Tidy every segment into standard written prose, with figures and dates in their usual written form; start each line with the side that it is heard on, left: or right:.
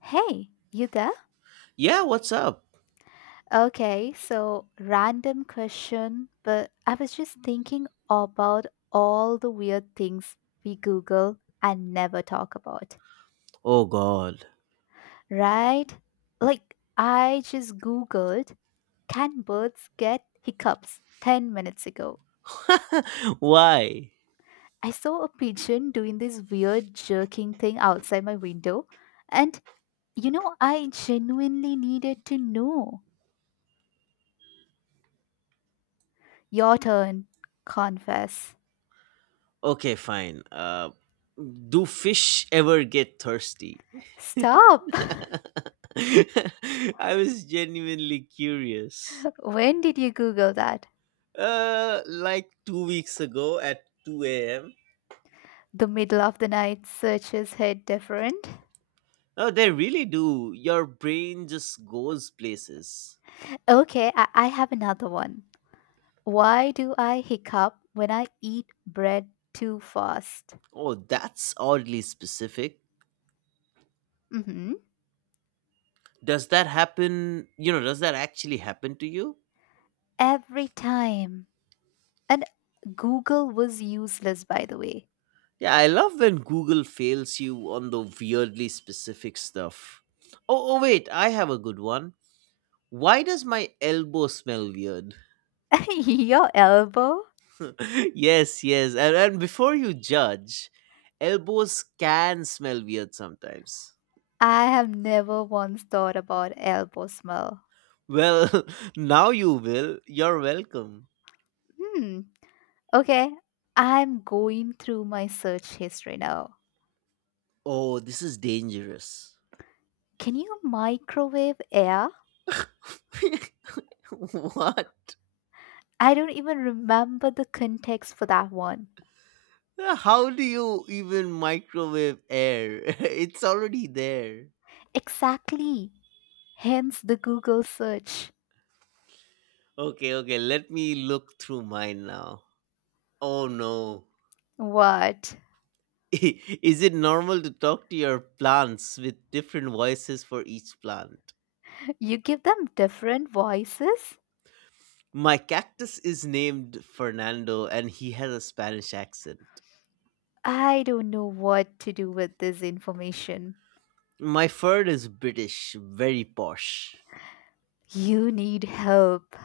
left: Hey, you there?
right: Yeah, what's up?
left: Okay, so random question, but I was just thinking about all the weird things we Google and never talk about,
right: Oh god.
left: right? Like, I just Googled, can birds get hiccups 10 minutes ago?
right: Why?
left: I saw a pigeon doing this weird jerking thing outside my window, and I genuinely needed to know. Your turn, confess.
right: Okay, fine. Do fish ever get thirsty?
left: Stop!
right: I was genuinely curious.
left: When did you Google that?
right: Like 2 weeks ago at 2 a.m.
left: The middle of the night searches hit different.
right: Oh, they really do. Your brain just goes places.
left: Okay, I have another one. Why do I hiccup when I eat bread too fast?
right: Oh, that's oddly specific.
left: hmm
right: Does that happen, you know, does that actually happen to you?
left: Every time. And Google was useless, by the way.
right: Yeah, I love when Google fails you on the weirdly specific stuff. Oh, wait, I have a good one. Why does my elbow smell weird?
left: Your elbow?
right: Yes, yes. And before you judge, elbows can smell weird sometimes.
left: I have never once thought about elbow smell.
right: Well, now you will. You're welcome.
left: Hmm. Okay, I'm going through my search history now.
right: Oh, this is dangerous.
left: Can you microwave air?
right: What?
left: I don't even remember the context for that one.
right: How do you even microwave air? It's already there.
left: Exactly. Hence the Google search.
right: Okay, okay. Let me look through mine now. Oh no.
left: What?
right: Is it normal to talk to your plants with different voices for each plant?
left: You give them different voices?
right: My cactus is named Fernando and he has a Spanish accent.
left: I don't know what to do with this information.
right: My fern is British, very posh.
left: You need help.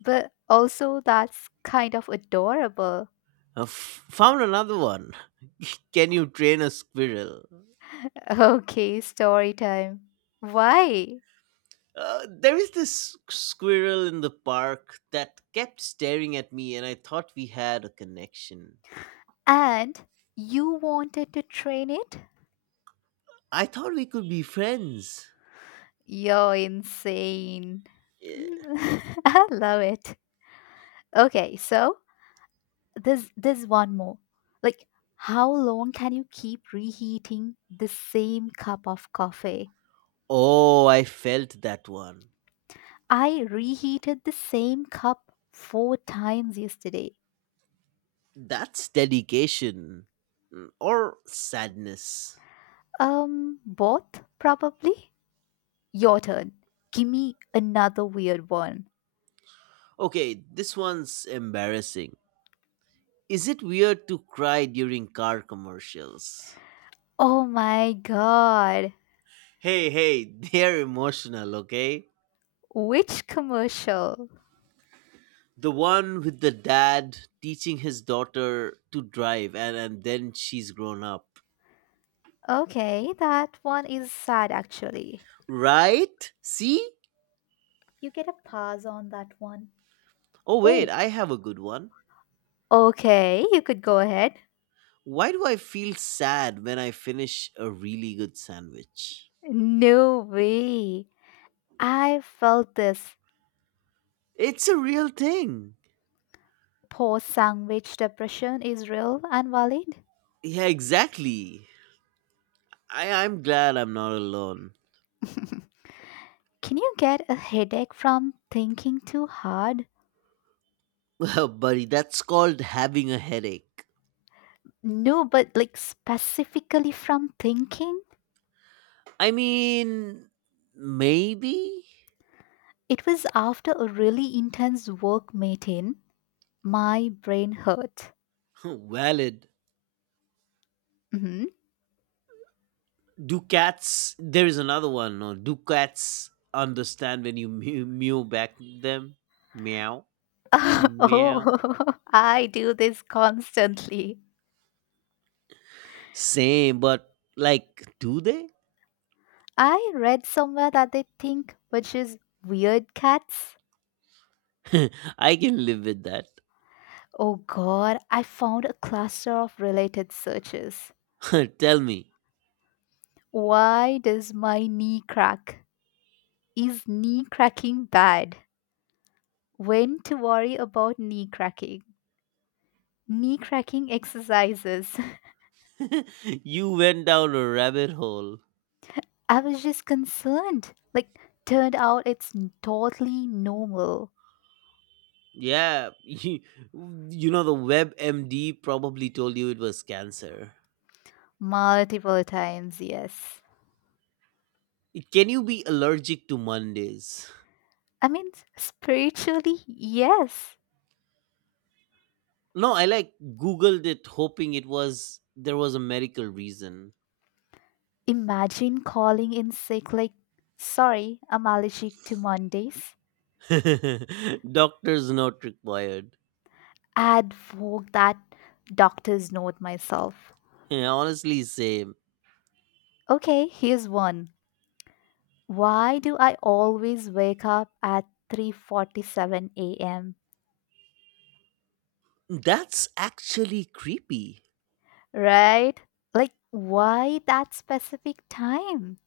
left: But also, that's kind of adorable.
right: Found another one. Can you train a squirrel?
left: Okay, story time. Why?
right: There is this squirrel in the park that kept staring at me, and I thought we had a connection.
left: And you wanted to train it?
right: I thought we could be friends.
left: You're insane.
right: Eh.
left: I love it. Okay, so there's one more. Like, how long can you keep reheating the same cup of coffee?
right: Oh, I felt that one.
left: I reheated the same cup four times yesterday.
right: That's dedication. Mm, or sadness.
left: Both probably. Your turn. Give me another weird one.
right: Okay, this one's embarrassing. Is it weird to cry during car commercials?
left: Oh my god.
right: Hey, hey, they're emotional, okay?
left: Which commercial?
right: The one with the dad teaching his daughter to drive, and then she's grown up.
left: Okay, that one is sad actually.
right: Right? See?
left: You get a pass on that one.
right: Oh, wait,
left: Oh,
right: I have a good one.
left: okay, you could go ahead.
right: Why do I feel sad when I finish a really good sandwich?
left: No way. I felt this.
right: It's a real thing.
left: Post sandwich depression is real and valid.
right: Yeah, exactly. I'm glad I'm not alone.
left: Can you get a headache from thinking too hard?
right: Well, buddy, that's called having a headache.
left: No, but like specifically from thinking?
right: I mean, maybe?
left: It was after a really intense work meeting. My brain hurt.
right: Valid.
left: Mhm.
right: Do cats. There is another one. No? Do cats understand when you mew, mew back to them? Meow. Meow.
left: Oh, I do this constantly.
right: Same, but like, do they?
left: I read somewhere that they think, which is weird cats.
right: I can live with that.
left: Oh god, I found a cluster of related searches.
right: Tell me.
left: Why does my knee crack? Is knee cracking bad? When to worry about knee cracking? Knee cracking exercises.
right: You went down a rabbit hole.
left: I was just concerned. Like, turned out it's totally normal.
right: Yeah, you know, the WebMD probably told you it was cancer.
left: Multiple times, yes.
right: Can you be allergic to Mondays?
left: I mean, spiritually, yes.
right: No, I like Googled it hoping it was there was a medical reason.
left: Imagine calling in sick, like, sorry, I'm allergic to Mondays.
right: Doctor's not required.
left: I'd fork that doctor's note myself.
right: Yeah, honestly, same.
left: Okay, here's one. Why do I always wake up at 3:47 a.m.?
right: That's actually creepy.
left: Right? Like why that specific time?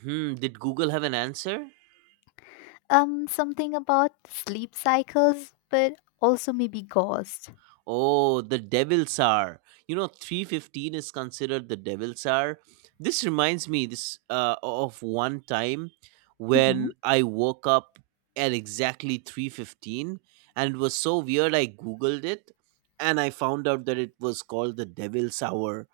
right: Hmm, did Google have an answer?
left: Something about sleep cycles but also maybe ghosts.
right: Oh, the Devil's Hour. You know, 3:15 is considered the Devil's Hour. This reminds me this of one time
left: hmm
right: when I woke up at exactly 3:15, and it was so weird I googled it and I found out that it was called the Devil's Hour.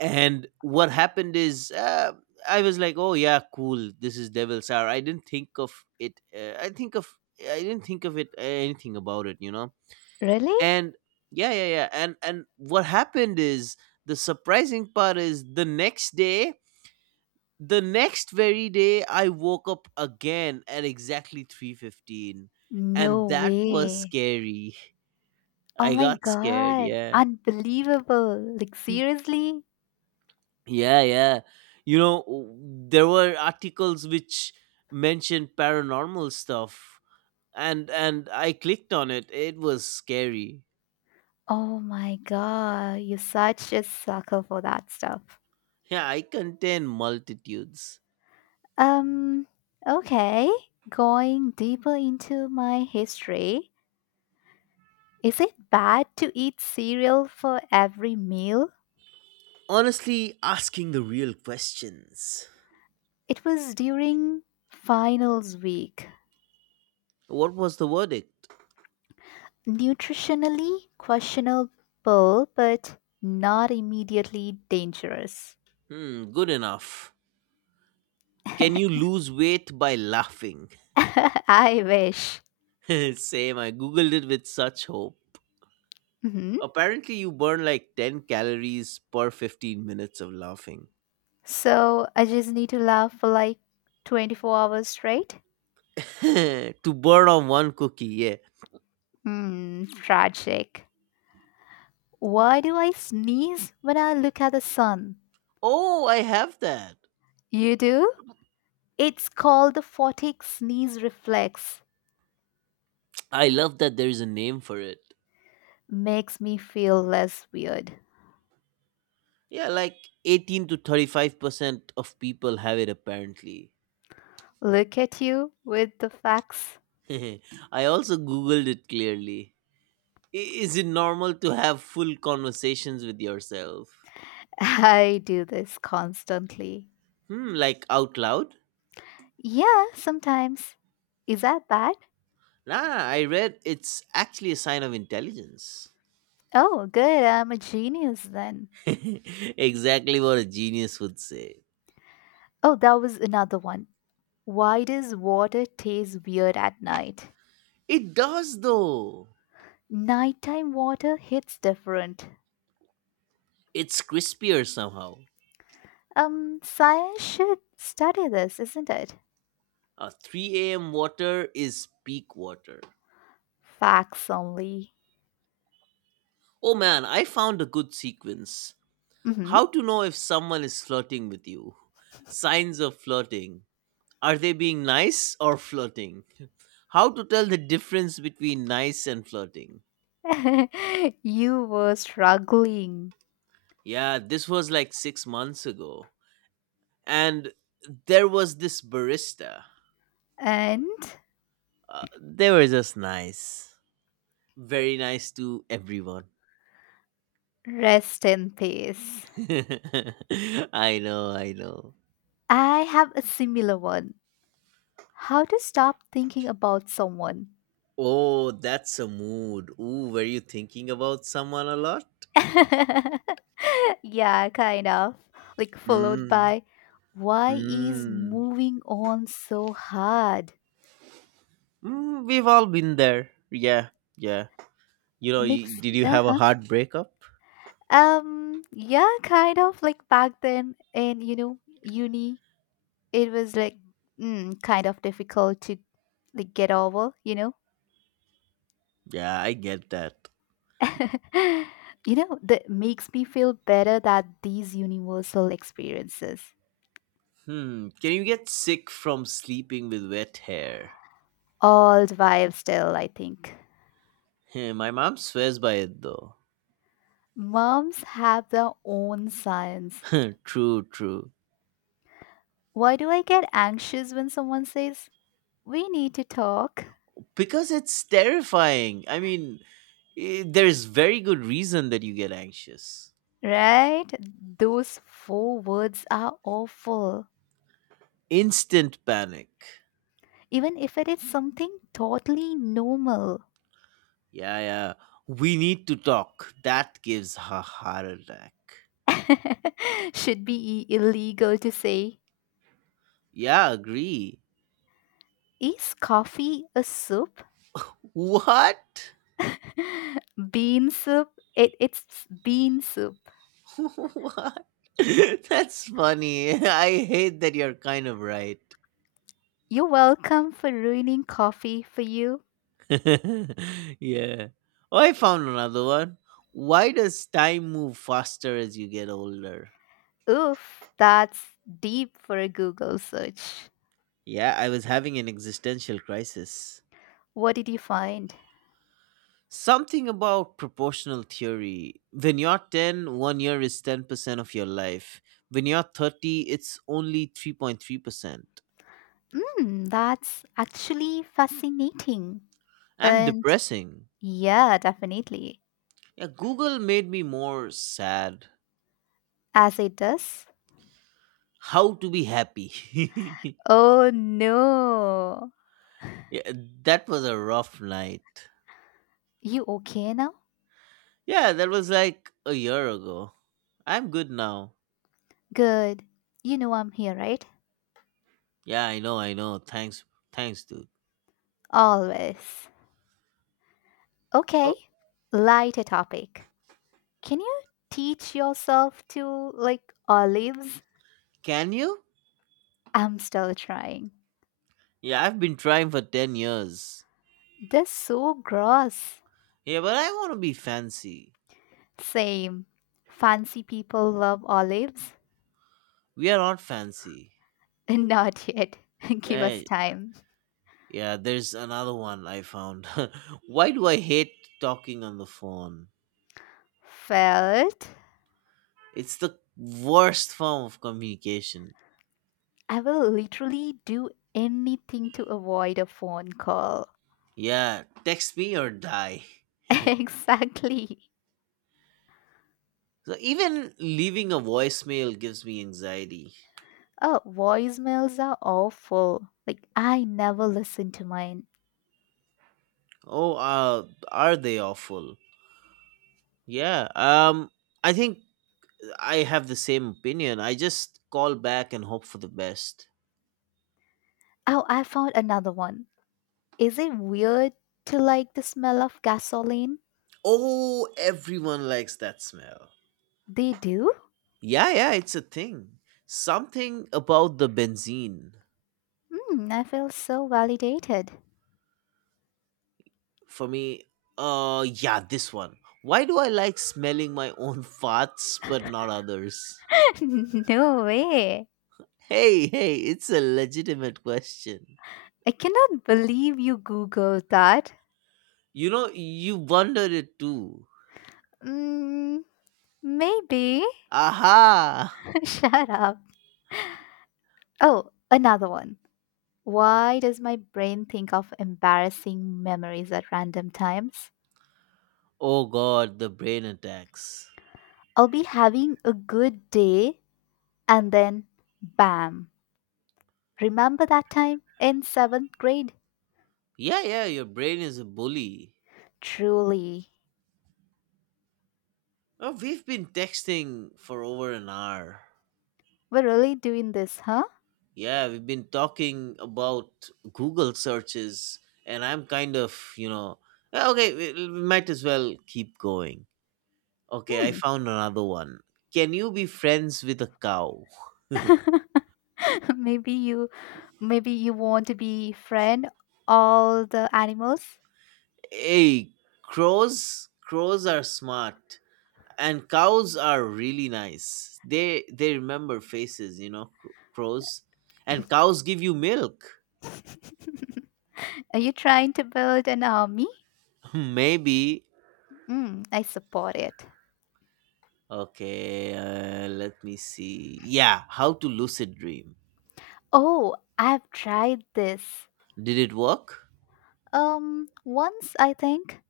right: And what happened is I was like, "Oh yeah, cool. This is Devil's Hour." I didn't think of it. I didn't think of it, anything about it, you know.
left: Really?
right: And yeah. And what happened is the surprising part is the next day, the next very day I woke up again at exactly 3:15, and
left: No
right: that was
left: way.
right: scary.
left: Oh
right: I
left: my
right: got scared,
left: god.
right: yeah.
left: Unbelievable. Like seriously?
right: Yeah. You know, there were articles which mentioned paranormal stuff, and I clicked on it. It was scary.
left: Oh my god, you're such a sucker for that stuff.
right: Yeah, I contain multitudes.
left: Um, okay, going deeper into my history, is it bad to eat cereal for every meal?
right: Honestly asking the real questions.
left: It was during finals week.
right: What was the verdict?
left: Nutritionally questionable, but not immediately dangerous.
right: Hmm, good enough. Can you lose weight by laughing?
left: I wish.
right: Same, I googled it with such hope.
left: Mhm.
right: Apparently, you burn like 10 calories per 15 minutes of laughing.
left: So I just need to laugh for like 24 hours straight.
right: To burn on one cookie, yeah.
left: Hmm, tragic. Why do I sneeze when I look at the sun?
right: Oh, I have that.
left: You do? It's called the photic sneeze reflex.
right: I love that there is a name for it.
left: Makes me feel less weird.
right: Yeah, like 18 to 35% of people have it apparently.
left: Look at you with the facts.
right: I also googled it clearly. Is it normal to have full conversations with yourself?
left: I do this constantly.
right: Hmm, like out loud?
left: Yeah, sometimes. Is that bad?
right: Nah, I read it's actually a sign of intelligence.
left: Oh, good. I'm a genius then.
right: Exactly what a genius would say.
left: Oh, that was another one. Why does water taste weird at night?
right: It does though.
left: Nighttime water hits different.
right: It's crispier somehow.
left: Science should study this, isn't it?
right: A 3 a.m. water is peak water.
left: Facts only.
right: Oh man, I found a good sequence.
left: Mhm.
right: How to know if someone is flirting with you. Signs of flirting. Are they being nice or flirting? How to tell the difference between nice and flirting?
left: You were struggling.
right: Yeah, this was like 6 months ago. And there was this barista.
left: And
right: They were just nice. Very nice to everyone.
left: rest in peace.
right: I know.
left: I have a similar one. How to stop thinking about someone.
right: Oh, that's a mood. Ooh, were you thinking about someone a lot?
left: Yeah, kind of. Like, followed
right: Mm,
left: by, why is
right: mm,
left: moving on so hard?
right: mm, we've all been there. Yeah, yeah. You know,
left: Makes,
right: did you
left: uh
right: have a
left: huh.
right: hard breakup?
left: Yeah, kind of like back then in, uni, it was like kind of difficult to like get over.
right: Yeah, I get that.
left: You know, that makes me feel better that these universal experiences,
right: Hmm. Can you get sick from sleeping with wet hair?
left: all the while still, I think.
right: Hmm, my mom swears by it though.
left: Moms have their own signs.
right: True.
left: Why do I get anxious when someone says, we need to talk,
right: Because it's terrifying. I mean, eh, there's very good reason that you get anxious.
left: right? Those four words are awful
right: Instant panic.
left: even if it is something totally normal.
right: Yeah. We need to talk. That gives a heart attack.
left: Should be illegal to say,
right: Yeah, agree.
left: is coffee a soup?
right: What?
left: Bean soup? It's bean soup.
right: What? That's funny. I hate that you're kind of right.
left: You're welcome for ruining coffee for you.
right: Yeah. Oh, I found another one. Why does time move faster as you get older?
left: Oof, that's deep for a Google search.
right: Yeah, I was having an existential crisis.
left: What did you find?
right: Something about proportional theory. When you're ten, one year is 10% of your life. When you're 30, it's only 3.3%.
left: Mm, that's actually fascinating.
right: And
left: And
right: depressing.
left: yeah, definitely.
right: Yeah, Google made me more sad.
left: As it does.
right: How to be happy.
left: Oh no.
right: Yeah, that was a rough night.
left: You okay now?
right: Yeah, that was like a year ago. I'm good now.
left: Good. You know I'm here, right?
right: Yeah, I know. Thanks, thanks, dude.
left: Always. Okay.
right: Oh,
left: Lighter topic. Can you teach yourself to like olives?
right: can you?
left: I'm still trying.
right: Yeah, I've been trying for 10 years.
left: They're so gross.
right: Yeah, but I want to be fancy.
left: Same. Fancy people love olives?
right: We are not fancy.
left: Not yet. Give us
right: Hey,
left: time.
right: yeah, there's another one I found. Why do I hate talking on the phone?
left: Felt.
right: It's the worst form of communication.
left: I will literally do anything to avoid a phone call.
right: Yeah, text me or die.
left: Exactly.
right: So even leaving a voicemail gives me anxiety.
left: Oh, voicemails are awful. Like, I never listen to mine.
right: Oh, are they awful? Yeah. I think I have the same opinion. I just call back and hope for the best.
left: Oh, I found another one. Is it weird to like the smell of gasoline?
right: Oh, everyone likes that smell.
left: They do?
right: Yeah, it's a thing. Something about the benzene
left: Hmm, I feel so validated.
right: for me. Yeah, this one. Why do I like smelling my own farts but not others?
left: No way.
right: Hey, hey, it's a legitimate question.
left: I cannot believe you Googled that.
right: You know, you wondered it too.
left: Mm, maybe.
right: Aha!
left: Shut up. Oh, another one. Why does my brain think of embarrassing memories at random times?
right: Oh god, the brain attacks.
left: I'll be having a good day. And then, bam! Remember that time in seventh grade?
right: Yeah, your brain is a bully.
left: Truly.
right: Oh, we've been texting for over an hour.
left: We're really doing this, huh?
right: Yeah, we've been talking about Google searches, and I'm kind of, you know, "Yeah, okay, we might as well keep going. Okay, I
left: Hmm.
right: found another one. Can you be friends with a cow?
left: maybe you maybe you want to be friend all the animals?
right: Hey, crows are smart. And cows are really nice. They remember faces, you know. Crows and cows give you milk.
left: Are you trying to build an army?
right: Maybe.
left: Mm, I support it.
right: Okay, let me see. Yeah, how to lucid dream.
left: Oh, I've tried this.
right: Did it work?
left: Once I think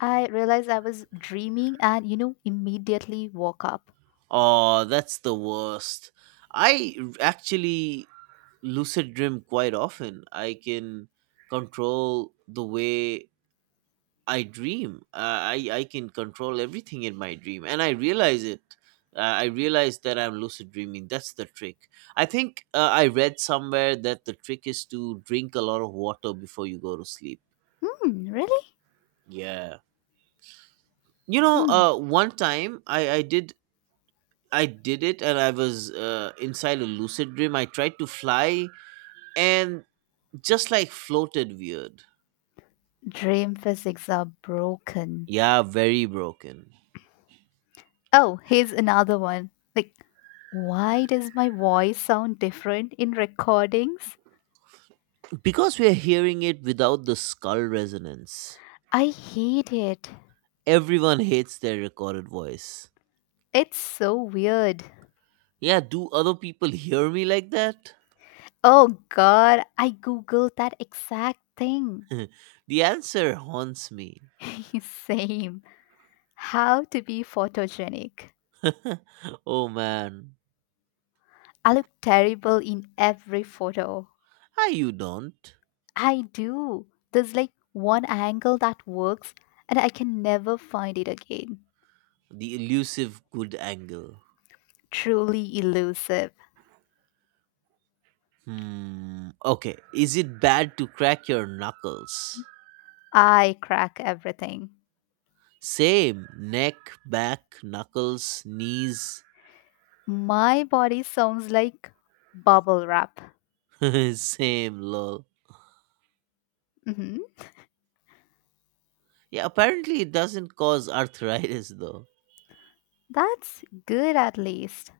left: I realized I was dreaming and immediately woke up.
right: Oh, that's the worst. Actually lucid dream quite often. I can control the way I dream. I can control everything in my dream, and I realize it. I realize that I'm lucid dreaming. That's the trick. I think I read somewhere that the trick is to drink a lot of water before you go to sleep.
left: Hmm, really?
right: Yeah, you know,
left: Hmm.
right: one time I did. I did it, and I was inside a lucid dream. I tried to fly, and just like floated weird.
left: Dream physics are broken.
right: Yeah, very broken.
left: Oh, here's another one. Like, why does my voice sound different in recordings?
right: Because we're hearing it without the skull resonance.
left: I hate it.
right: Everyone hates their recorded voice.
left: It's so weird.
right: Yeah, do other people hear me like that?
left: Oh god, I googled that exact thing.
right: The answer haunts me.
left: Same. How to be photogenic.
right: Oh man.
left: I look terrible in every photo.
right: Hi, you don't.
left: I do. There's like one angle that works and I can never find it again.
right: The elusive good angle.
left: Truly elusive.
right: Hmm. Okay, is it bad to crack your knuckles?
left: I crack everything.
right: Same. Neck, back, knuckles, knees.
left: My body sounds like bubble wrap.
right: Same, lol.
left: hmm
right: Yeah, apparently it doesn't cause arthritis though.
left: That's good at least.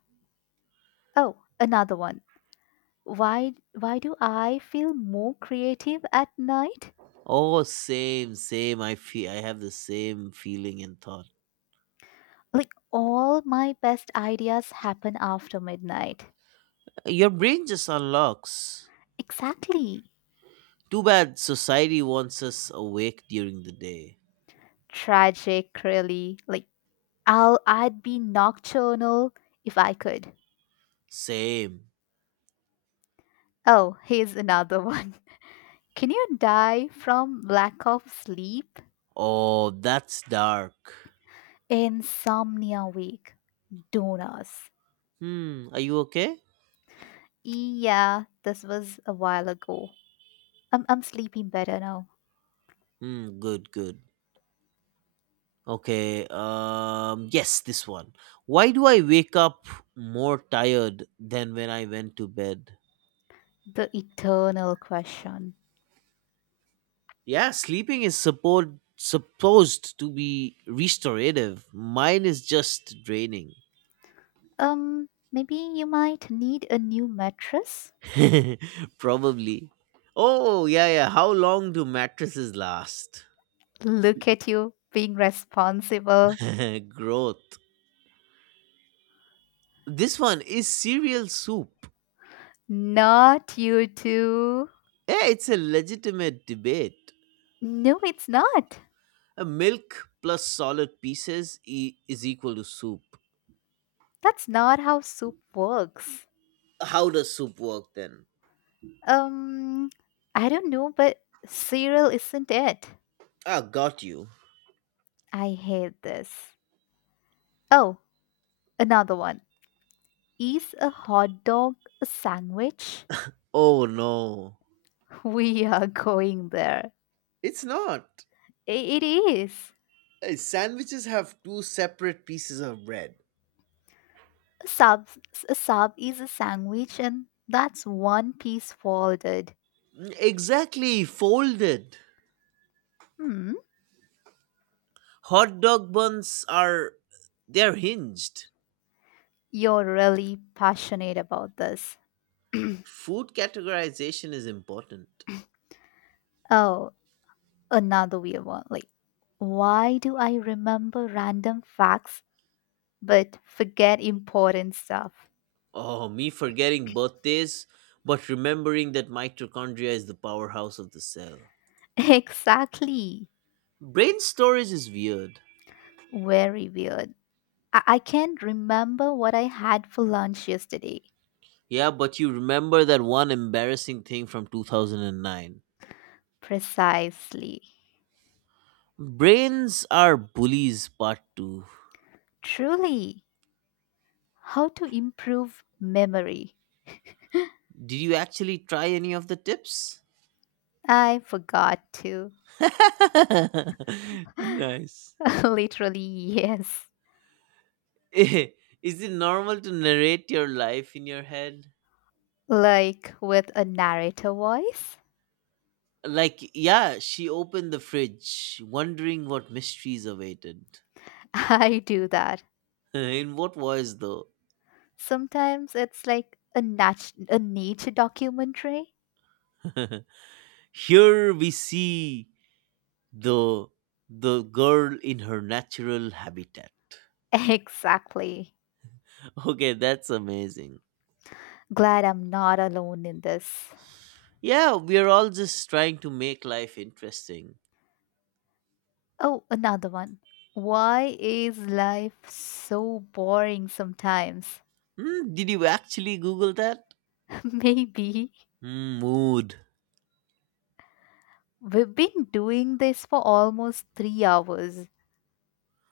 left: Oh, another one. Why do I feel more creative at night?
right: Oh, same. I feel I have the same feeling and thought.
left: Like all my best ideas happen after midnight.
right: Your brain just unlocks.
left: Exactly.
right: Too bad society wants us awake during the day.
left: Tragic really. Like I'd be nocturnal if I could.
right: Same.
left: Oh, here's another one. Can you die from lack of sleep?
right: Oh, that's dark.
left: Insomnia Week. Donors.
right: Hmm, are you okay?
left: Yeah, this was a while ago. I'm sleeping better now.
right: Hmm, good. Okay, yes, this one. Why do I wake up more tired than when I went to bed?
left: The eternal question.
right: Yeah, sleeping is supposed to be restorative. Mine is just draining.
left: Maybe you might need a new mattress?
right: Probably. Oh, yeah. How long do mattresses last?
left: Look at you being responsible.
right: Growth. This one is cereal soup.
left: Not you two.
right: Yeah, it's a legitimate debate.
left: No, it's not.
right: A milk plus solid pieces is equal to soup.
left: That's not how soup works.
right: How does soup work then?
left: Um, I don't know, but cereal isn't it.
right: Ah, got you.
left: I hate this. Oh, another one. Is a hot dog a sandwich?
right: Oh no.
left: We are going there.
right: It's not.
left: It is.
right: Eh, sandwiches have two separate pieces of bread.
left: A sub, a sub is a sandwich, and that's one piece folded.
right: Exactly, folded.
left: Hmm,
right: Hot dog buns are they're hinged.
left: you're really passionate about this.
right: Food categorization is important.
left: Oh, another weird one. Like, why do I remember random facts but forget important stuff?
right: Oh, me forgetting birthdays, but remembering that mitochondria is the powerhouse of the cell.
left: Exactly.
right: Brain storage is weird.
left: Very weird. I can't remember what I had for lunch yesterday.
right: Yeah, but you remember that one embarrassing thing from 2009.
left: Precisely.
right: Brains are bullies, part 2.
left: Truly, how to improve memory?
right: Did you actually try any of the tips?
left: I forgot to.
right: Nice.
left: Literally, yes.
right: Is it normal to narrate your life in your head?
left: Like with a narrator voice,
right: Like, yeah, she opened the fridge, wondering what mysteries awaited.
left: I do that.
right: In what voice, though?
left: Sometimes it's like a nature documentary.
right: Here we see the the girl in her natural habitat.
left: Exactly.
right: Okay, that's amazing.
left: Glad I'm not alone in this.
right: Yeah, we are all just trying to make life interesting.
left: Oh, another one. Why is life so boring sometimes?
right: Hmm, did you actually Google that?
left: Maybe.
right: Hmm, mood.
left: We've been doing this for almost 3 hours.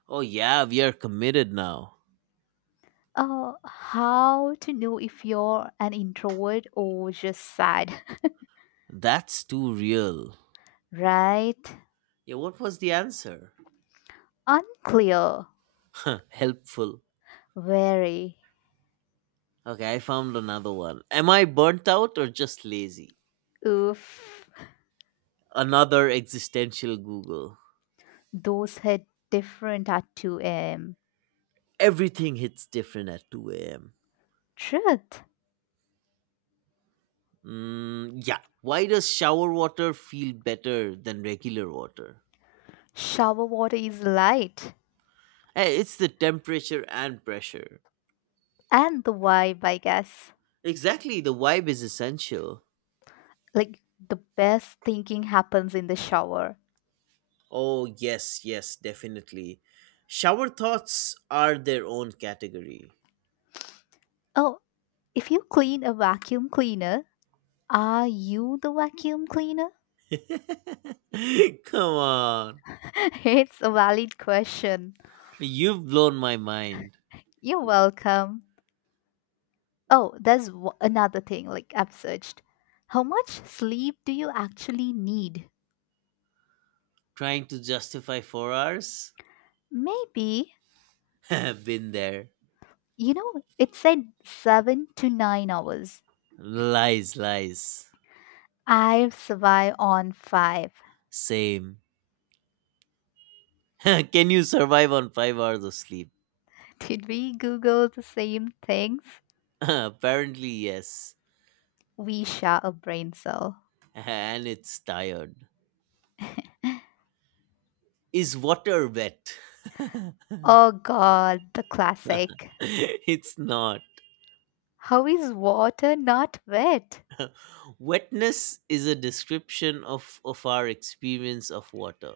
right: Oh yeah, we are committed now.
left: How to know if you're an introvert or just sad,
right: That's too real.
left: right?
right: Yeah, what was the answer?
left: Unclear.
right: Helpful.
left: Very.
right: Okay, I found another one. Am I burnt out or just lazy?
left: Oof.
right: Another existential Google.
left: Those hit different at 2 a.m.
right: Everything hits different at 2 a.m.
left: Truth.
right: Mm, yeah. Why does shower water feel better than regular water?
left: Shower water is light.
right: Hey, it's the temperature and pressure.
left: And the vibe, I guess.
right: Exactly, the vibe is essential.
left: Like, the best thinking happens in the shower.
right: Oh, yes, definitely. Shower thoughts are their own category.
left: Oh, if you clean a vacuum cleaner, are you the vacuum cleaner?
right: Come on.
left: It's a valid question.
right: You've blown my mind.
left: You're welcome. Oh, there's another thing like I've searched. How much sleep do you actually need?
right: Trying to justify 4 hours?
left: Maybe,
right: Been there.
left: it said 7 to 9 hours.
right: Lies, lies.
left: I survive on five.
right: Same. Can you survive on 5 hours of sleep?
left: Did we Google the same things?
right: Apparently, yes.
left: We share a brain cell.
right: And it's tired. Is water wet?
left: Oh god, the classic.
right: It's not.
left: How is water not wet?
right: Wetness is a description of our experience of water.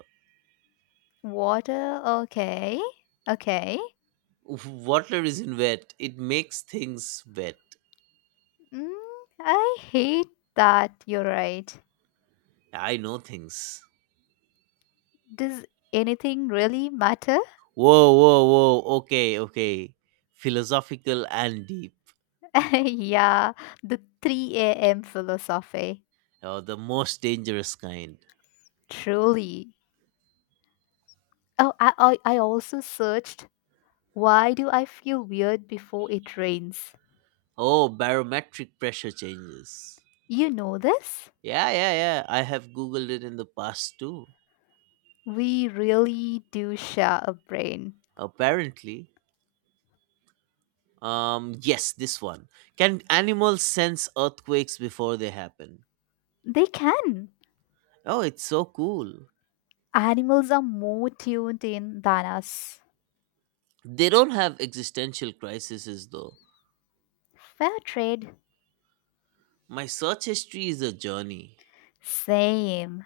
left: Water, okay. Okay.
right: Water isn't wet, it makes things wet.
left: Mm, I hate that. You're right.
right: I know things.
left: Does anything really matter?
right: Whoa, whoa, whoa. Okay, okay. Philosophical and deep.
left: Yeah, the 3 a.m. philosophy.
right: Oh, the most dangerous kind.
left: Truly. Oh, I also searched, why do I feel weird before it rains?
right: Oh, barometric pressure changes.
left: You know this?
right: Yeah. I have Googled it in the past too.
left: We really do share a brain.
right: Apparently. Yes, this one. Can animals sense earthquakes before they happen?
left: They can.
right: Oh, it's so cool.
left: Animals are more tuned in than us.
right: They don't have existential crises though.
left: Fair trade.
right: My search history is a journey.
left: Same.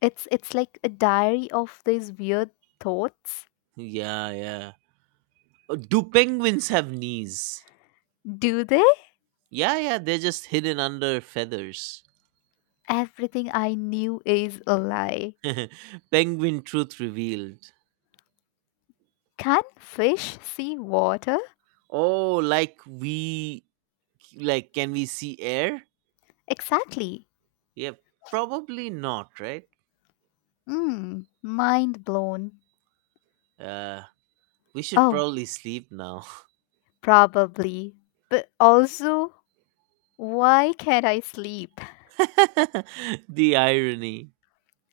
left: It's like a diary of these weird thoughts.
right: Yeah. Do penguins have knees?
left: Do they?
right: Yeah, they're just hidden under feathers.
left: Everything I knew is a lie.
right: Penguin truth revealed.
left: Can fish see water?
right: Oh, like we like can we see air?
left: Exactly.
right: Yeah, probably not, right?
left: Hmm. Mind blown.
right: Uh we should
left: Oh,
right: probably sleep now.
left: probably. But also, why can't I sleep?
right: The irony.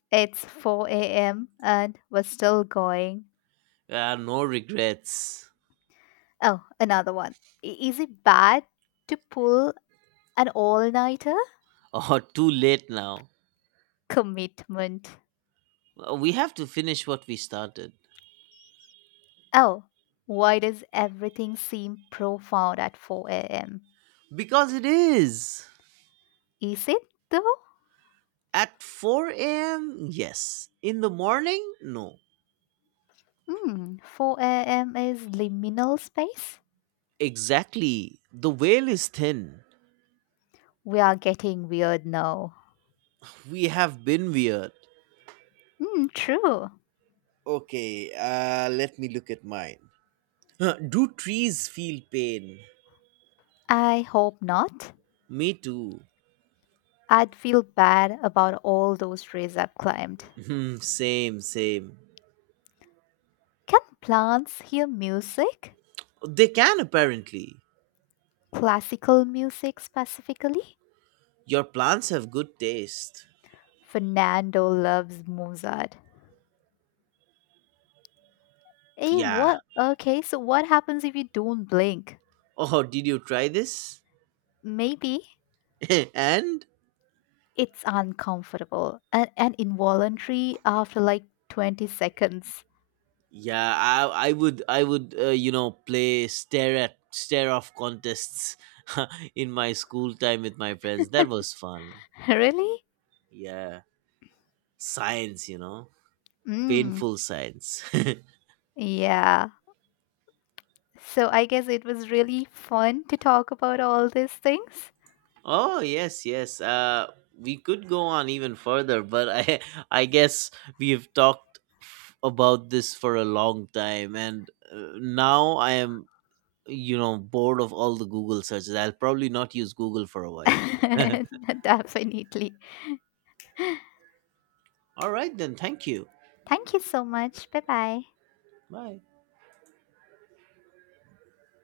left: It's 4 a.m. and we're still going.
right: No regrets.
left: Oh, another one. Is it bad to pull an all nighter?
right: Oh, too late now.
left: Commitment.
right: We have to finish what we started.
left: Oh, why does everything seem profound at 4 a.m.?
right: Because it is.
left: Is it though?
right: At 4 a.m., yes. In the morning, no.
left: Hmm, 4 a.m. is liminal space?
right: Exactly. The veil is thin.
left: We are getting weird now.
right: We have been weird.
left: Hmm, true.
right: Okay, let me look at mine. Huh, do trees feel pain?
left: I hope not.
right: Me too.
left: I'd feel bad about all those trees I've climbed.
right: Hmm, same.
left: Can plants hear music?
right: They can apparently.
left: Classical music specifically?
right: Your plants have good taste.
left: Fernando loves Mozart. Hey,
right: Yeah.
left: what? Okay, so what happens if you don't blink?
right: Oh, did you try this?
left: Maybe.
right: And
left: It's uncomfortable and involuntary after like 20 seconds.
right: yeah, I would you know play stare at stare off contests in my school time with my friends. That was fun.
left: Really?
right: Yeah. Science you know.
left: Mm,
right: Painful science.
left: yeah. So I guess it was really fun to talk about all these things.
right: Oh yes. We could go on even further, but I I guess we have about this for a long time, and now I am you know bored of all the Google searches. I'll probably not use Google for a while.
left: Definitely.
right: All right then, thank you.
left: Thank you so much. Bye bye.
right: Bye.